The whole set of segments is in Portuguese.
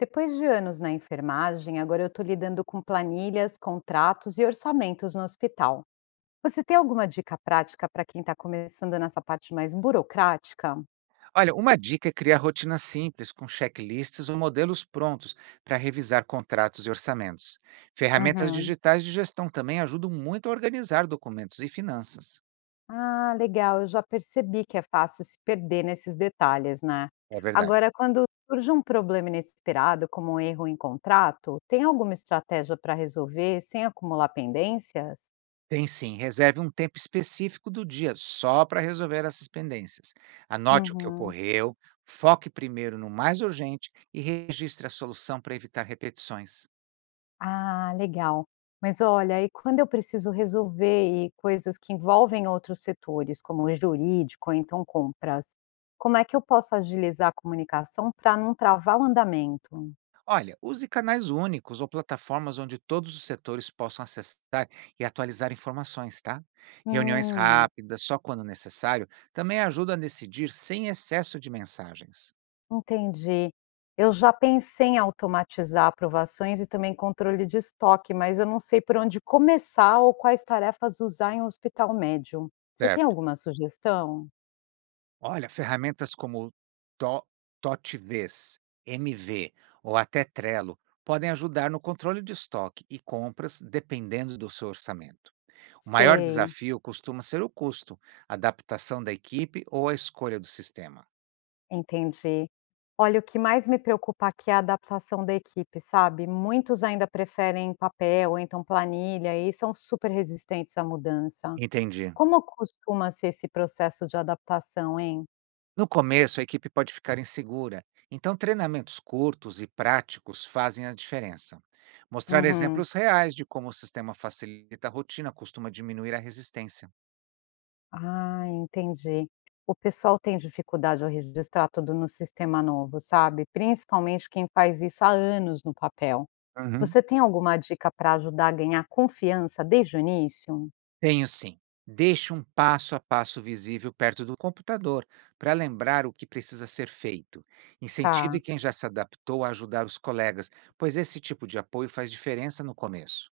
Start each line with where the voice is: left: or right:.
left: Depois de anos na enfermagem, agora eu estou lidando com planilhas, contratos e orçamentos no hospital. Você tem alguma dica prática para quem está começando nessa parte mais burocrática?
right: Olha, uma dica é criar rotinas simples, com checklists ou modelos prontos para revisar contratos e orçamentos. Ferramentas
left: Uhum.
right: digitais de gestão também ajudam muito a organizar documentos e finanças.
left: Ah, legal, eu já percebi que é fácil se perder nesses detalhes, né?
right: É verdade.
left: Agora, quando surge um problema inesperado, como um erro em contrato, tem alguma estratégia para resolver sem acumular pendências?
right: Tem sim, reserve um tempo específico do dia só para resolver essas pendências. Anote o que
left: Uhum.
right: ocorreu, foque primeiro no mais urgente e registre a solução para evitar repetições.
left: Ah, legal. Mas olha, e quando eu preciso resolver e coisas que envolvem outros setores, como o jurídico ou então compras, como é que eu posso agilizar a comunicação para não travar o andamento?
right: Olha, use canais únicos ou plataformas onde todos os setores possam acessar e atualizar informações, tá? Reuniões
left: Hum,
right: rápidas, só quando necessário, também ajuda a decidir sem excesso de mensagens.
left: entendi. Eu já pensei em automatizar aprovações e também controle de estoque, mas eu não sei por onde começar ou quais tarefas usar em um hospital médio. Você tem
right: Certo.
left: alguma sugestão?
right: Olha, ferramentas como To- TotiVez, MV ou até Trello podem ajudar no controle de estoque e compras, dependendo do seu orçamento. O maior
left: Sei.
right: desafio costuma ser o custo, a adaptação da equipe ou a escolha do sistema.
left: Entendi. Olha, o que mais me preocupa aqui é a adaptação da equipe, sabe? Muitos ainda preferem papel ou então planilha e são super resistentes à mudança.
right: Entendi.
left: Como costuma ser esse processo de adaptação, hein?
right: No começo, a equipe pode ficar insegura, então treinamentos curtos e práticos fazem a diferença. Mostrar
left: Uhum.
right: exemplos reais de como o sistema facilita a rotina costuma diminuir a resistência.
left: Ah, entendi. O pessoal tem dificuldade ao registrar tudo no sistema novo, sabe? Principalmente quem faz isso há anos no papel.
right: Uhum.
left: Você tem alguma dica para ajudar a ganhar confiança desde o início?
right: Tenho sim. Deixe um passo a passo visível perto do computador para lembrar o que precisa ser feito.
left: Tá.
right: Incentive quem já se adaptou a ajudar os colegas, pois esse tipo de apoio faz diferença no começo.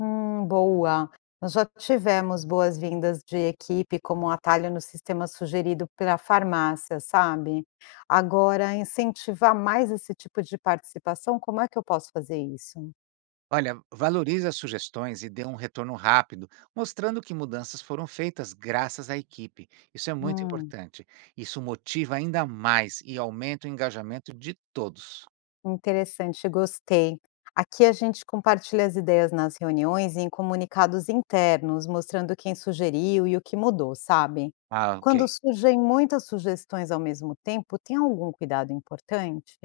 left: Boa. Nós já tivemos boas-vindas de equipe como um atalho no sistema sugerido pela farmácia, sabe? Agora, incentivar mais esse tipo de participação, como é que eu posso fazer isso?
right: Olha, valorize as sugestões e dê um retorno rápido, mostrando que mudanças foram feitas graças à equipe. Isso é muito
left: Hum,
right: importante. Isso motiva ainda mais e aumenta o engajamento de todos.
left: interessante, gostei. Aqui a gente compartilha as ideias nas reuniões e em comunicados internos, mostrando quem sugeriu e o que mudou, sabe?
right: Ah, ok.
left: Quando surgem muitas sugestões ao mesmo tempo, tem algum cuidado importante?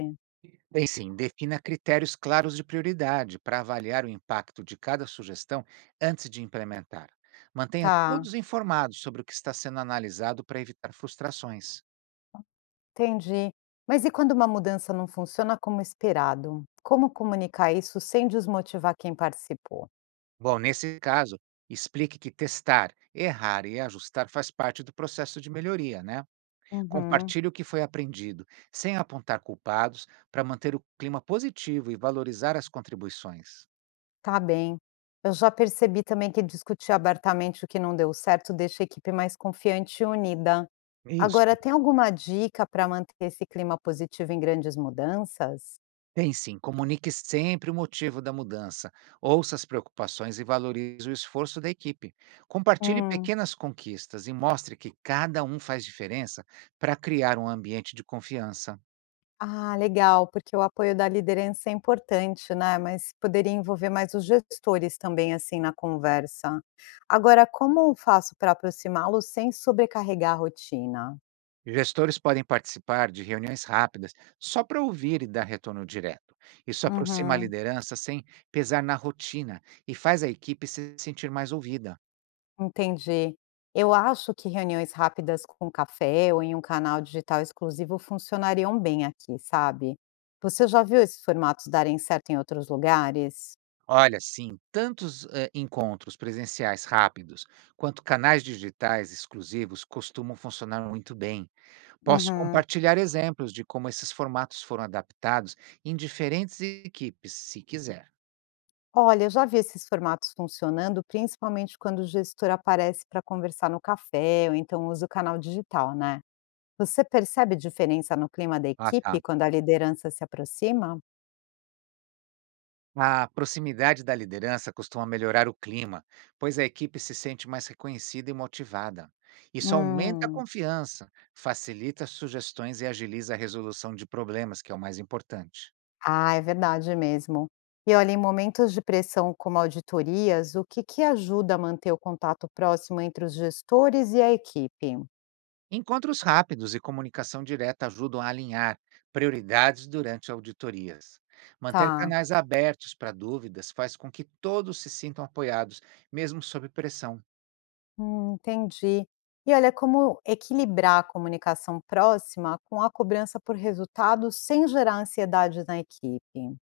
right: Bem, sim, defina critérios claros de prioridade para avaliar o impacto de cada sugestão antes de implementar. Mantenha
left: Tá.
right: todos informados sobre o que está sendo analisado para evitar frustrações.
left: Entendi. Mas e quando uma mudança não funciona como esperado? Como comunicar isso sem desmotivar quem participou?
right: Bom, nesse caso, explique que testar, errar e ajustar faz parte do processo de melhoria, né?
left: Uhum,
right: Compartilhe o que foi aprendido, sem apontar culpados, para manter o clima positivo e valorizar as contribuições.
left: tá bem. Eu já percebi também que discutir abertamente o que não deu certo deixa a equipe mais confiante e unida. Agora,
right: Isso.
left: tem alguma dica para manter esse clima positivo em grandes mudanças?
right: Tem sim, comunique sempre o motivo da mudança, ouça as preocupações e valorize o esforço da equipe. Compartilhe
left: Hum.
right: pequenas conquistas e mostre que cada um faz diferença para criar um ambiente de confiança.
left: Ah, legal, porque o apoio da liderança é importante, né? Mas poderia envolver mais os gestores também, assim, na conversa. Agora, como eu faço para aproximá-los sem sobrecarregar a rotina?
right: Gestores podem participar de reuniões rápidas só para ouvir e dar retorno direto. Isso aproxima a
left: Uhum,
right: liderança sem pesar na rotina e faz a equipe se sentir mais ouvida.
left: entendi. Eu acho que reuniões rápidas com café ou em um canal digital exclusivo funcionariam bem aqui, sabe? Você já viu esses formatos darem certo em outros lugares?
right: Olha, sim, tantos encontros presenciais rápidos quanto canais digitais exclusivos costumam funcionar muito bem. Posso
left: Uhum.
right: compartilhar exemplos de como esses formatos foram adaptados em diferentes equipes, se quiser.
left: Olha, eu já vi esses formatos funcionando, principalmente quando o gestor aparece para conversar no café ou então usa o canal digital, né? Você percebe diferença no clima da
right: Ah,
left: equipe
right: tá.
left: quando a liderança se aproxima?
right: A proximidade da liderança costuma melhorar o clima, pois a equipe se sente mais reconhecida e motivada. Isso aumenta a
left: Hum,
right: confiança, facilita sugestões e agiliza a resolução de problemas, que é o mais importante.
left: ah, é verdade mesmo. E olha, em momentos de pressão como auditorias, o que que ajuda a manter o contato próximo entre os gestores e a equipe?
right: Encontros rápidos e comunicação direta ajudam a alinhar prioridades durante auditorias. Manter
left: Tá.
right: canais abertos para dúvidas faz com que todos se sintam apoiados, mesmo sob pressão.
left: Entendi. E olha, como equilibrar a comunicação próxima com a cobrança por resultados sem gerar ansiedade na equipe?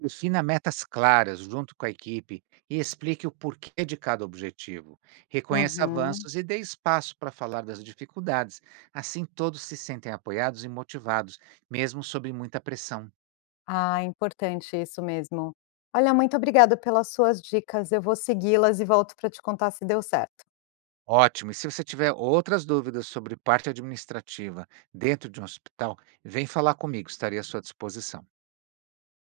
right: Defina metas claras junto com a equipe e explique o porquê de cada objetivo. Reconheça
left: Uhum.
right: avanços e dê espaço para falar das dificuldades. Assim, todos se sentem apoiados e motivados, mesmo sob muita pressão.
left: Ah, importante isso mesmo. Olha, muito obrigada pelas suas dicas. Eu vou segui-las e volto para te contar se deu certo.
right: Ótimo! E se você tiver outras dúvidas sobre parte administrativa dentro de um hospital, vem falar comigo, estarei à sua disposição.